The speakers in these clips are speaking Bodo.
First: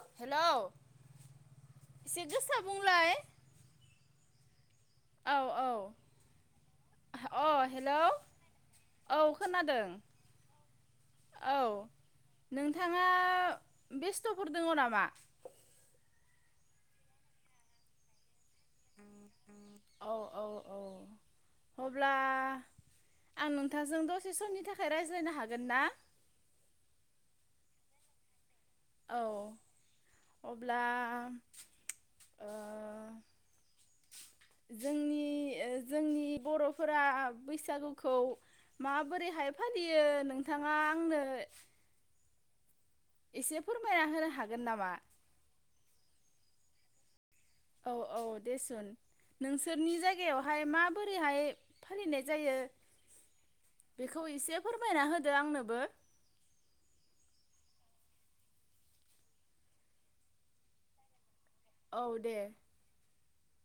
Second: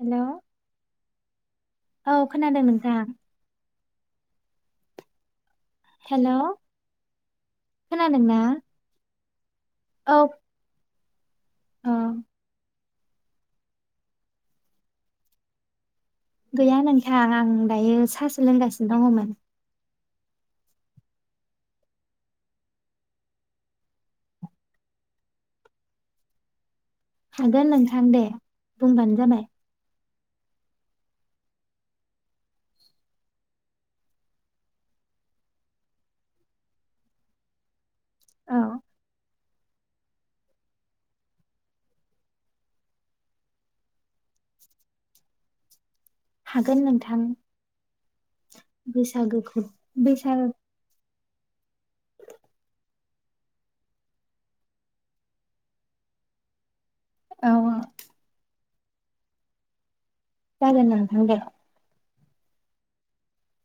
हेलौ औ एसे गोसा खोनादों नोंथां। बुंलाय औ औ हेलौ अ हेलौ खोनादोंना? औ खोनादों। औ औ नोंथाङा बेस्थ'फोर दोङ नामा? गैया नोंथां आं दायो सास सो लोंगासिनो दङमोन। औ औ औ अब्ला आं नोंथाजों दसे समनि थाखाय रायज्लायनो हागोन ना? हागोन नोंथां दे बुंबानो औ जाबाय। अब्ला ओ जोंनि ओ जोंनि बर'फोरा बैसागुखौ औ माबोरैहाय फालियो नोंथाङा आंनो एसे फोरमायना होनो हागोन नामा? हागोन नोंथां। औ औ दे सुन बैसागोखौ नोंसोरनि बैसागो जायगायावहाय माबोरैहाय फालिनाय जायो बेखौ इसे फोरमायना होदो आंनोबो। औ आ जागोन नोंथां दे। औ दे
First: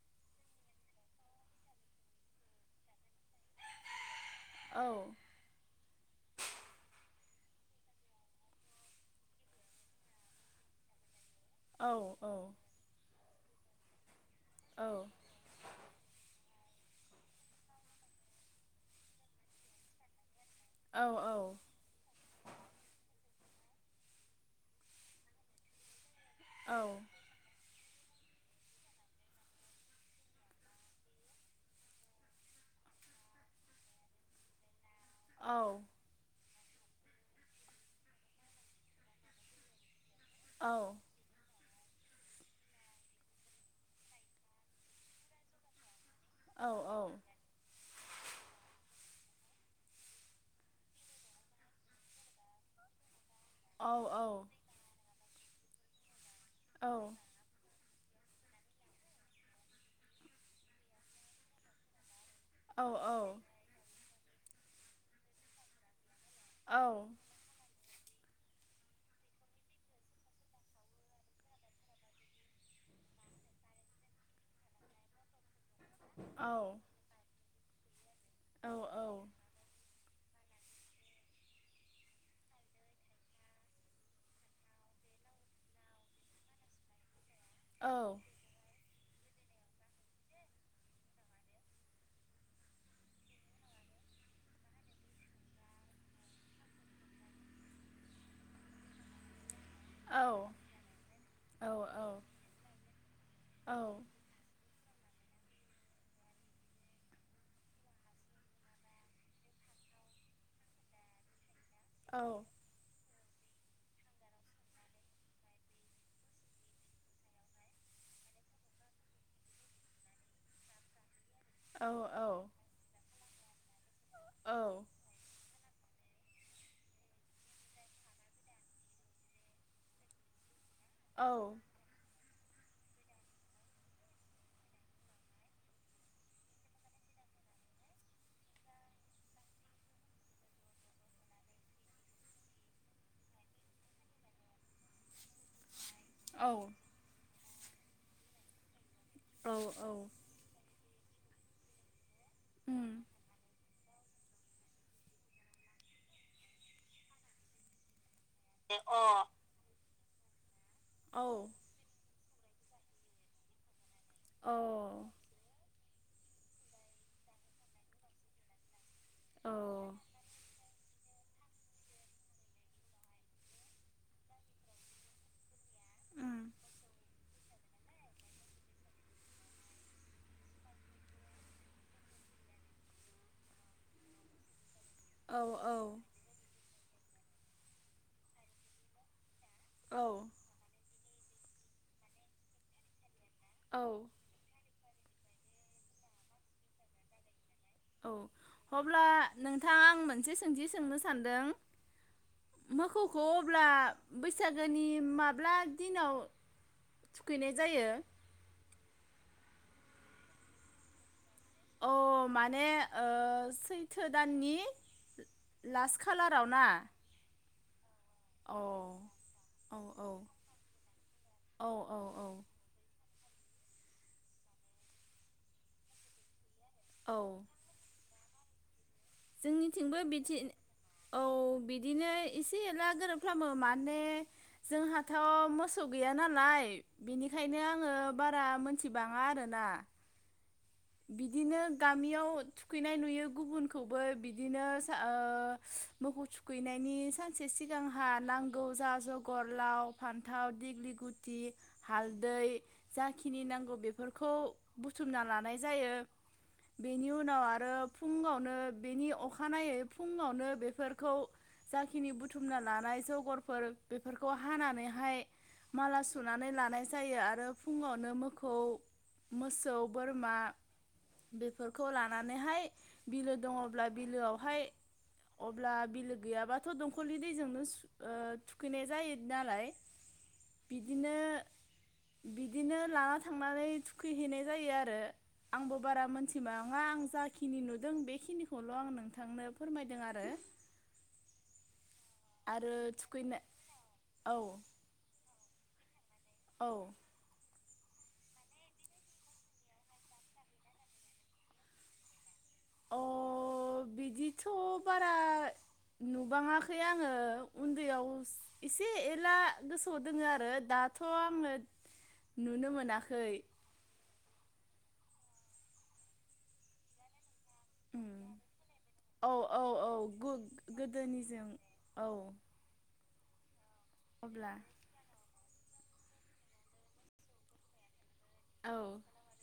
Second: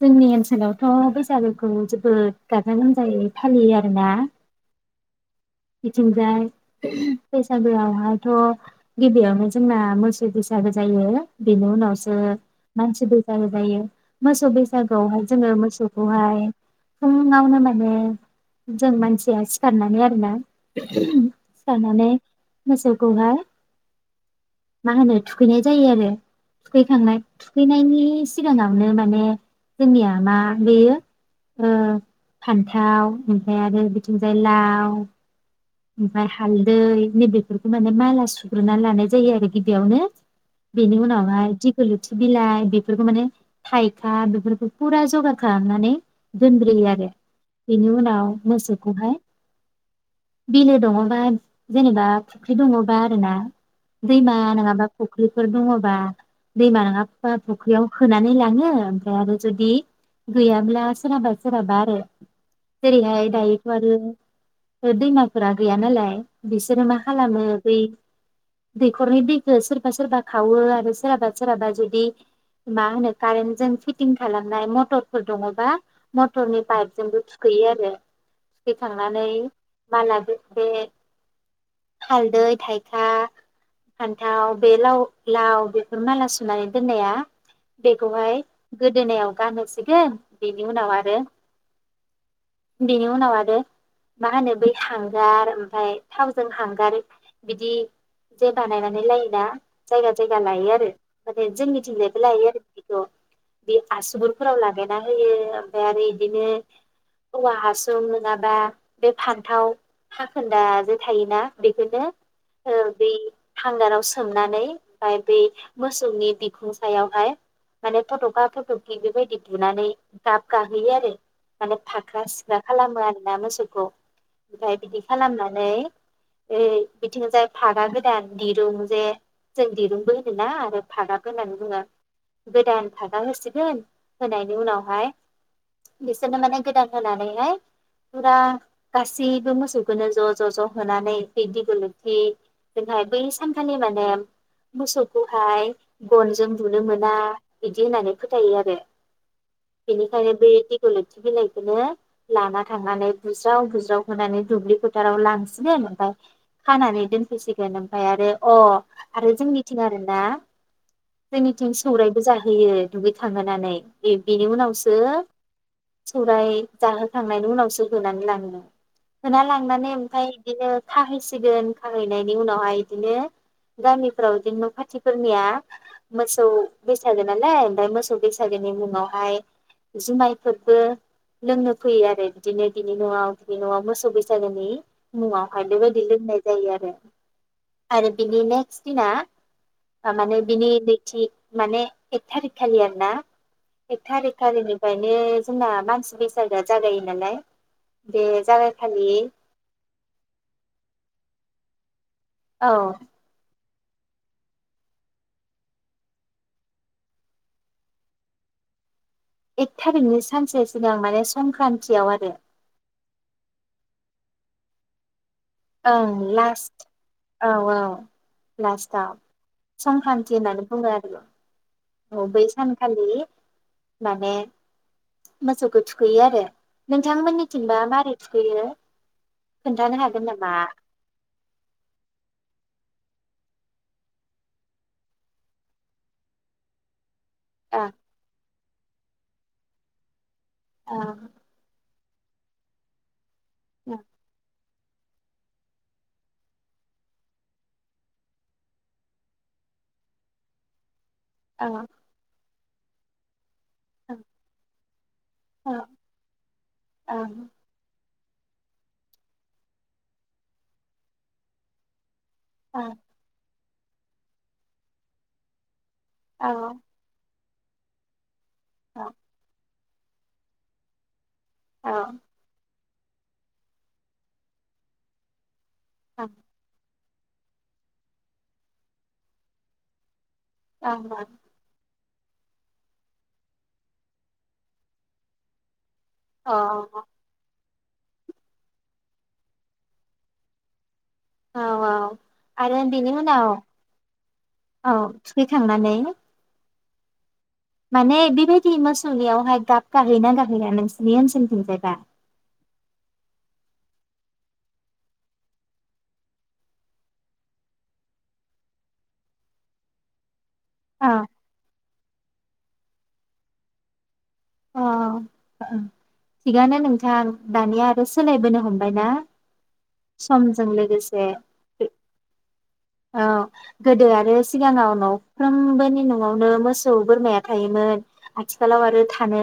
जोंनि ओनसोलावथ' बैसागोखौ जोबोद गाजा गोमजायै फालियो आरोना। औ बिथिंजाय बैसागोआवहायथ' गिबियावनो जोंना मोसौ बैसागो जायो। बेनि औ उनावसो औ मानसि बै औ जायो मोसौ औ बैसागोआवहाय जोङो मोसौखौहाय फुङावनो माने जों मानसिया सिखारनानै आरोना औ सिखारनानै मोसौखौहाय मा होनो थुखैनाय जायो आरो। औ थुखैखांनाय थुखैनायनि सिगाङावनो माने जोंनिया मा बेयो फान्थाव ओमफ्राय आरो बिथिंजाय लाव औ ओमफ्राय हालदै नैबेफोरखौ माने माला सुग्रोना लानाय जायो आरो गिबियावनो। औ बेनि उनावहाय गोलुथि बिलाइ बेफोरखौ माने थाइखा बेफोरखौ फुरा जगार खालामनानै औ दोनग्रोयो आरो बेनि उनावहाय उनाव मोसौखौहाय बिलो दङबा जेनेबा फुख्रि दङबा आरो ना औ दैैमा नङाबा फख्रिफोर दङबा दैमा औ नङाबा फख्रिआव होनानै लाङो ओमफ्राय आरो जुदि गैयाब्ला सोरहाबा सोरहाबा आरो। औ जेरैहाय दायोथ' आरो दैमाफोरा गैयानालाय। बिसोरो मा खालामो बै दैखरनि दैखौ सोरबा सोरबा खावो आरो सोरहाबा सोरहाबा जुदि मा होनो कारेन्टजों फिटिं खालामनाय मटरफोर दङबा। मटरनि पाइप जोंबो थुखोयो आरो। औ थुखै खांनानै माला बे हालदै थाइखा फान्थाव बे लाव लाव बेफोर माला सुनानै दोननाया बेखौहाय गोदोनायाव गानहोसिगोन बेनि उनाव आरो बेनि उनाव आरो मा होनो बै हांगार ओमफफ्राय थावजों हांगार बिदि जे बानायनानै लायोना। जायगा जायगा लायो आरो माने जोंनि थिंजायबो लायो आरो बेखौ बे आसुगुरफोराव लागोन ना होयो ओमफ्राय आरो बिदिनो औवा हासुं नङाबा बे फान फान्थाव हाखोन्दाजों थायो ना। बिदिनो बे हांगाराव सोमनानै ओमफ्राय बै मोसौनि बिखुं सायावहाय माने फटखा फटखि बेबायदि बुनानै गाब गाहोयो आरो। माने फाख्रा सिख्रा खालामो आरो। लाम मोसौखौ ओमफ्राय बिदि खालामनानै बिथिंजाय फागा गोदान दिरुं जे जों दिरुंबो होनो ना आरो फागाबो होननानै बुङो। गोदान फागा होसिगोन होनायनि उनावहाय बिसोरनो माने गोदान होनानैहाय फुरा गाससि बो मोसौखौनो ज ज ज होनानै बिदि दिगलथि जोंहाय बै सानखालि माने मोसौखौहाय गनजों औ बुनो मोना बिदि होननानै फोथायो आरो बेनिखायनो बे दिग लथि बिलायखोनो लाना उम थांनानै बुज्राव बुज होनानै दुब्लि फोथाराव लांसिगोन ओमफ्राय खानानै दोनफैसिगोन ओमफ्राय आरो अ आरो जोंनिथि आरो ना जोंनिथिं सौराय बो जाहोयो दुगै खांहोनानै बि बिनि औ उनावसो अ सौराय जाहोखांनायनि उनावसो होनानै लाङो होना औ लांनानै ओमफ्राय बिदिनो खाहैसिगोन खाहैनायनि उनावहाय बिदिनो गामिफ्राव बिदिनो न खाथिफोरनिया मोसौ बैसागो नालाय ओमफ्राय मोसौ बैसागोनि उनावहाय जुमायफोरबो लोंनो फैयो आरो बिदिनो बिनि नआव बे नआ मोसौ बैसागोनि औ मुङावहाय बेबायदि औ लोंनाय जायो आरो आरो बिनि नेक्स दिना माने बिनि माने एथारिक खालि ना औ एकथारिख खालिनि ओंखायनो जोंना मानसि बैसागोआ जागायो नालाय औ बे अब्ला जागायखालि नोंथाङा आं मोनसे सोंथि सोंनो सानदों औ मोखौखौ अब्ला बैसागोनि माब्ला दिनाव थुखैनाय जायो एकथारिकनि सानसे सिगां माने अ संक्रान्तियाव आरो माने ओ सैथो थो दाननि लास्ट ओं खालाराव ना? लास्ट औ औ अ लास्टाव औ औ संक्रान्ति होननानै बुङो आरो औ बै सानखालि माने मोसौखौ थुखैयो आरो औ नोंथांमोननिथिनबा मारै थुखैयो? खोन्थानो जोंनिथिंबो हागोन बिदि नामा औ बिदिनो एसे एनला गोरोबफ्रोमो माने जोंहाथ' मोसौ गैया नालाय। बेनिखायनो ओ आङो बारा मोन मिथिबाङा आरोना। बिदिनो गामियाव थुखैनाय नुयो गुबुनखौबो बिदिनो ओ मोखौ थुखैनायनि सानसे सिगांहा नांगौ जा जगर लाव फान्थाव दिग्लि गु थि ओ हालदै जाखिनि नांगौ बेफोरखौ बुथुमना लानाय ओ जायो बेनि उनाव आरो फुङावनो बेनि अखानायै फुङावनो बेफोरखौ जाखिनि बु बुथुमना ओ लानाय जगरफोर बेफोरखौ हानानैहाय माला सुनानै औ लानाय जायो आरो फुङावनो मो खौ मोसौ बोरमा बेफोरखौ औ लानानैहाय बिलो दङब्ला बिलोआवहाय ब्ला बिलो औ गैाबाथ' दं फुख्लिनि दैजोंनो थुखैनाय जायो नालाय। बिदिनो औ बिदिनो लाना थांनानै थुखैहैनाय जायो आरो आंबो बारा मोनथि मोना नङा औ आं जाखिनि जों बेखिनिखौल' आं नोंथांनो फोरमायदों आरो औ औ आरो बेनि उनाव औ औ थुखैखांनानै औ माने बेबायदि मोसौनियावहाय गाब गाहैयोना गाहैना नोंसोरनि ओनसोलथिंजायबा अ बिदिथ' बारा नुबाङाखै आङो उन्दैयाव एसे एला गोसोआव दोङो आरो दाथ' अ आङो नुनो मोनाखै अ थिगानो नोंथां दानिया आरो उम सोलायबोनो हमबायना औ औ औ समजों लोगोसे। गोदोनिजों औ अ गोदो आरो अब्ला सिगांआव न साफ्रोमबोनि न'आवनो मोसौ बोरमाया थायोमोन। औ आथिखालाव आरो थानो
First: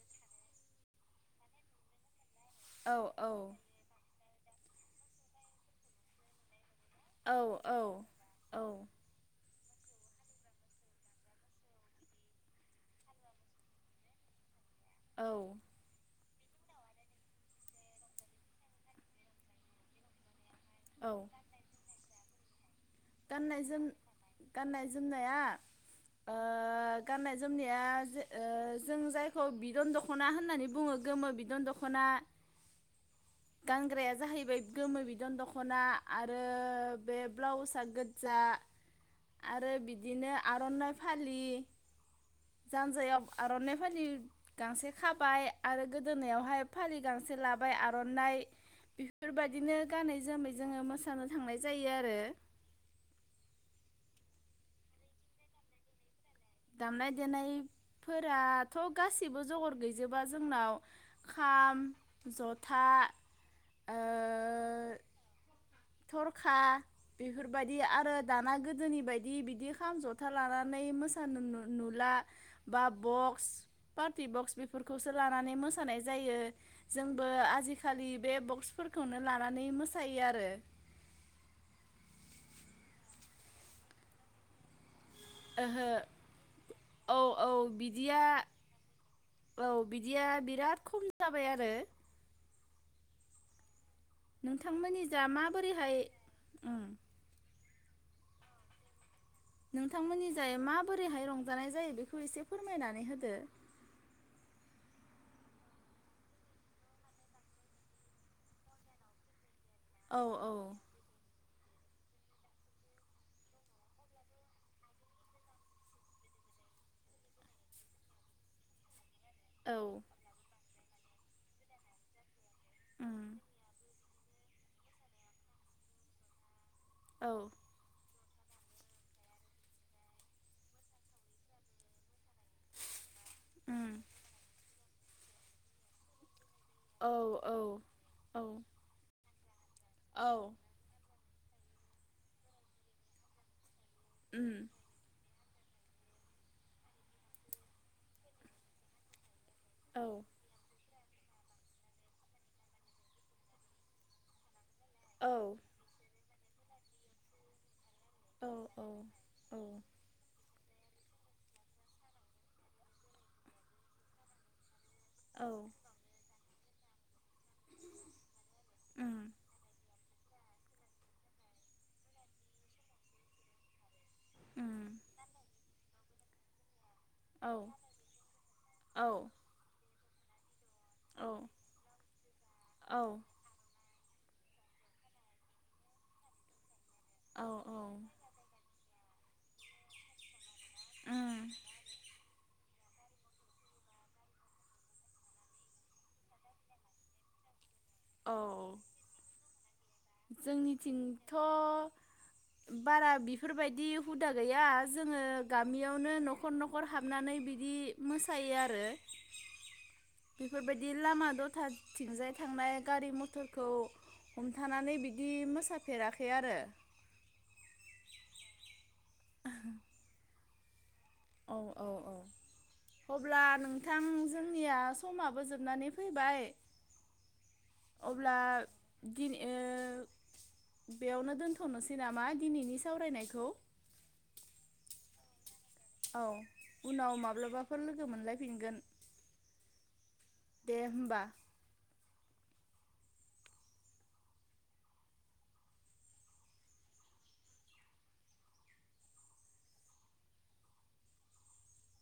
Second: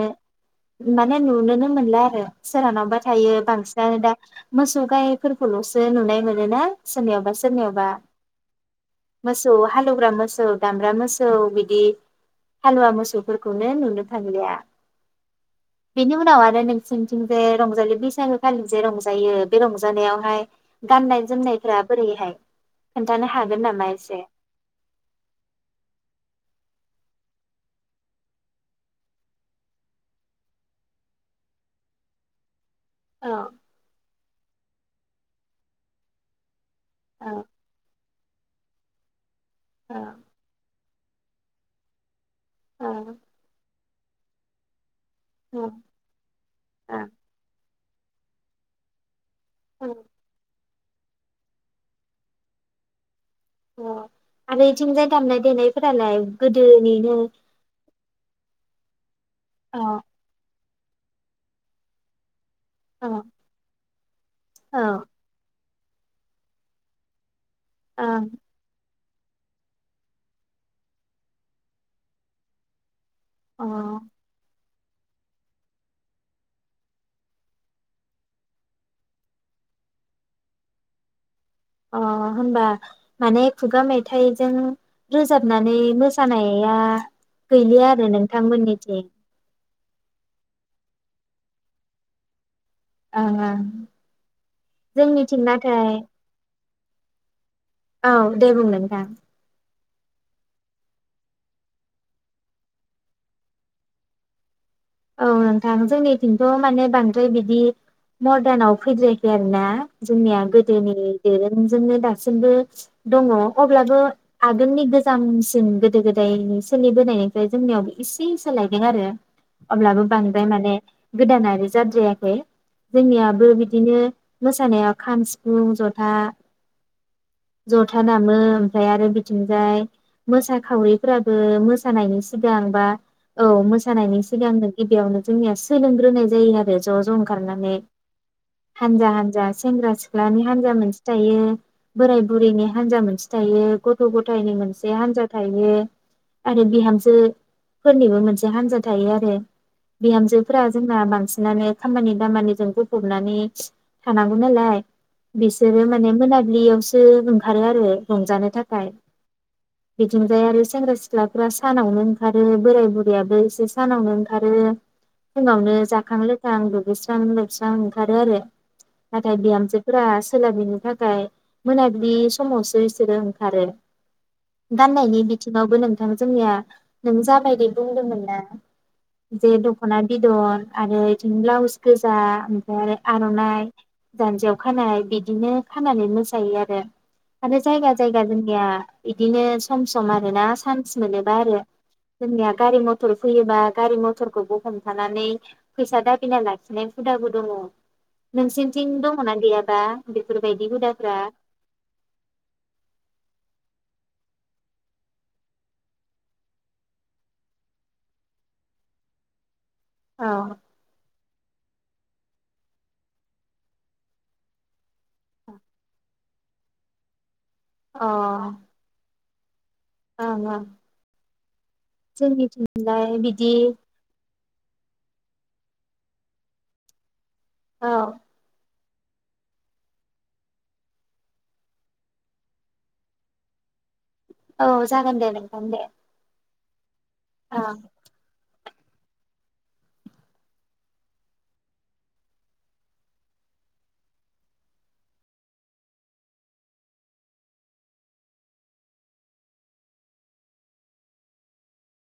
माने नुनोनो मोनला आरो सोरहानावा औ थायो औ बांसिनानो दा। मोसौ गायफोरखौल'सो नुनाय मोनो ना। सोरनियावबा औ सोरनियावबा। औ औ मोसौ मोसौ हालौवग्रा मोसौ दामब्रा मोसौ बिदि हालुवा मोसौफोरखौनो नुनो थांलिया। औ बिनि उनाव आ नोंसनिथिं जे रंजालि बैसागो खालि जे रंजायो बे रंजानायावहाय औ गाननाय जोमनायफ्रा बोरैहाय खोन्थानो हागोन गाननाय जोम नामा एसे गाननाय जोमनाया ओ गाननाय जोमनाया जों जायखौ बिदन दख'ना होननानै बुङो गोमो बिदन दख'ना आरो गानग्राया जाहैबाय गोमो बिदन दख'ना आरो। बे ब्लावसा गोजा आरो बिदिनो आर'नाइ फालि जानजायाव आर'ननाइ। [unintelligible] खाबाय आरो गोदोनायावहाय फालि गांसे लाबाय। बाय आर'नाइ बेफोरबायदिनो गानै जोमै जोङो मोसानो थांनाय जायो आरो। अ आरो एथिंजाय दामनाय देनायफोरालाय दामनाय गोदोनिनो देनायफोराथ' गासिबो जगार औ गैजोबा जोंनाव खाम जथा अ ओ औ थरखा बि फोरबायदि अ आरो दाना गोदोनि बाय दि बिदि खाम जथा लानानै मोस आ नु-नु-नुला बा बक्स अ पारटि बक्स बि फोरखौसो लानानै मोसानाय जायो जोंबो आजिखालि बे बक्सफोरखौनो लानानै मोसायो आरो। अ होनबा माने खुगा मेथाइजों रोजाबनानै ओहो मोसानाया औ औ गैलिया आरो बिदिया नोंथांमोननिथिं। औ बिदिया बिराद खम जाबाय आरो। आं आं नोंथांमोननि जा माबोरैहाय उम औ दे बुंलाय नोंथां। नोंथांमोननि जाय माबोरैहाय रंजानाय जायो बेखौ एसे फोरमायनानै होदो। औ नोंथां जोंनिथिंथ' माने बांद्राय बिदि मरदानाव फैद्रायाखै आरो ना। औ जोंनिया औ गोदोनि दोरों जोंनो दासिमबो दङ अब्लाबो आगोलनि गोजामसिन गोदो गोदायनि सोलिबोनायनिफ्राय जोंनियाव इसे सोलायदों आरो। औ अब्लाबो बांद्राय माने गोदानारि जाद्रायाखै उम जोंनियाबो बिदिनो मोसानायाव खाम सिफुं जथा औ जथा दा मो ओमफ्राय आरो बिथिंजाय मोसाखावरिफोराबो मोसानायनि सि सिगां बा औ उम मोसानायनि सि [unintelligible] गिबियावनो जोंनिया सोलोंग्रोनाय जायो आ रो ज' औ ज' औ ओंखारनानै औ हानजा हानजा। सेंग्रा औ सिख्लानि हान्जा मोनस थायो बोराय बुरैनि हान्जा मोनसे थायो गथ थ' गथायनि उम मोनसे हान्जा थायो आरो बिहामजो फोरनिबो मोनसे हान्जा थायो आ रो औ बिहामजोफोरा जों ना बांसिनानो खामानि दामानिजों बुंफबनानै थानांगौ नालाय औ बिसोरो माने मोना दुब्लियावसो ओंखारो आरो औ रंजानो थाखाय बिथिंजायारि सेंग्रा सिख्लाफ्रा सानावनो ओंखारो बोराय बुरैयाबो एसे सानावनो ओंथखारो औ फुंआवनो जाखां लोंखां स्रां दुगैस्रां लोब सान ओंखारो आरो उम नाथाय बिहामजोफोरा सोलाबनो थाखाय मोनाबिलि समावसो बिसोरो ओंखारो उम दाननायनि बिथिंअवबो नों था जोंना नों औ जाबायदि बुंदोंमोन ना औ जे द दखमा बिदन आरो बिदिनो औ ब्लाउस गोजा ओमफ्राय औ आरो आर'नाइ जान्जियाव खानाय बिदिनो खानानै मोसायो आरो औ आरो जायगा उम जायगा जोंनिया बिदिनो सम सम आरो ना चान्स मोनोबा आरो जोंनि गारि मथर फैयोबा गारि मथरखौ ब हमथानानै फैसा दाबिना लाखिनाय हुदाबो दङ औ नोंसिनिथिं दङना गैयाबा बेफोरबायदि हुदाफ्रा जोंनिथिंथ' बारा बेफोरबायदि बिदि हुदा गैया जोङो गामियावनो न'खर न'खर हाबनानै बिदि मोसायो आरो अ बेफोरबायदि लामा दथाथिंजाय थांनाय गारि मथरखौ थानानै बिदि मोसाफेराखै आरो अ [inaudible] थाङा औ औ औ जोंनि थिंलाय बिदि आंनिया समाबो जोबनानै फैबाय औ अब्ला दिनै ओ बेयावनो दोनथ'नोसै नामा दिनैनि सावरायनायखौ औ जागोन दे नोंथां दे औ उनाव औ माब्लाबाफोर लोगो मोनलाय फिनगोन दे होमबा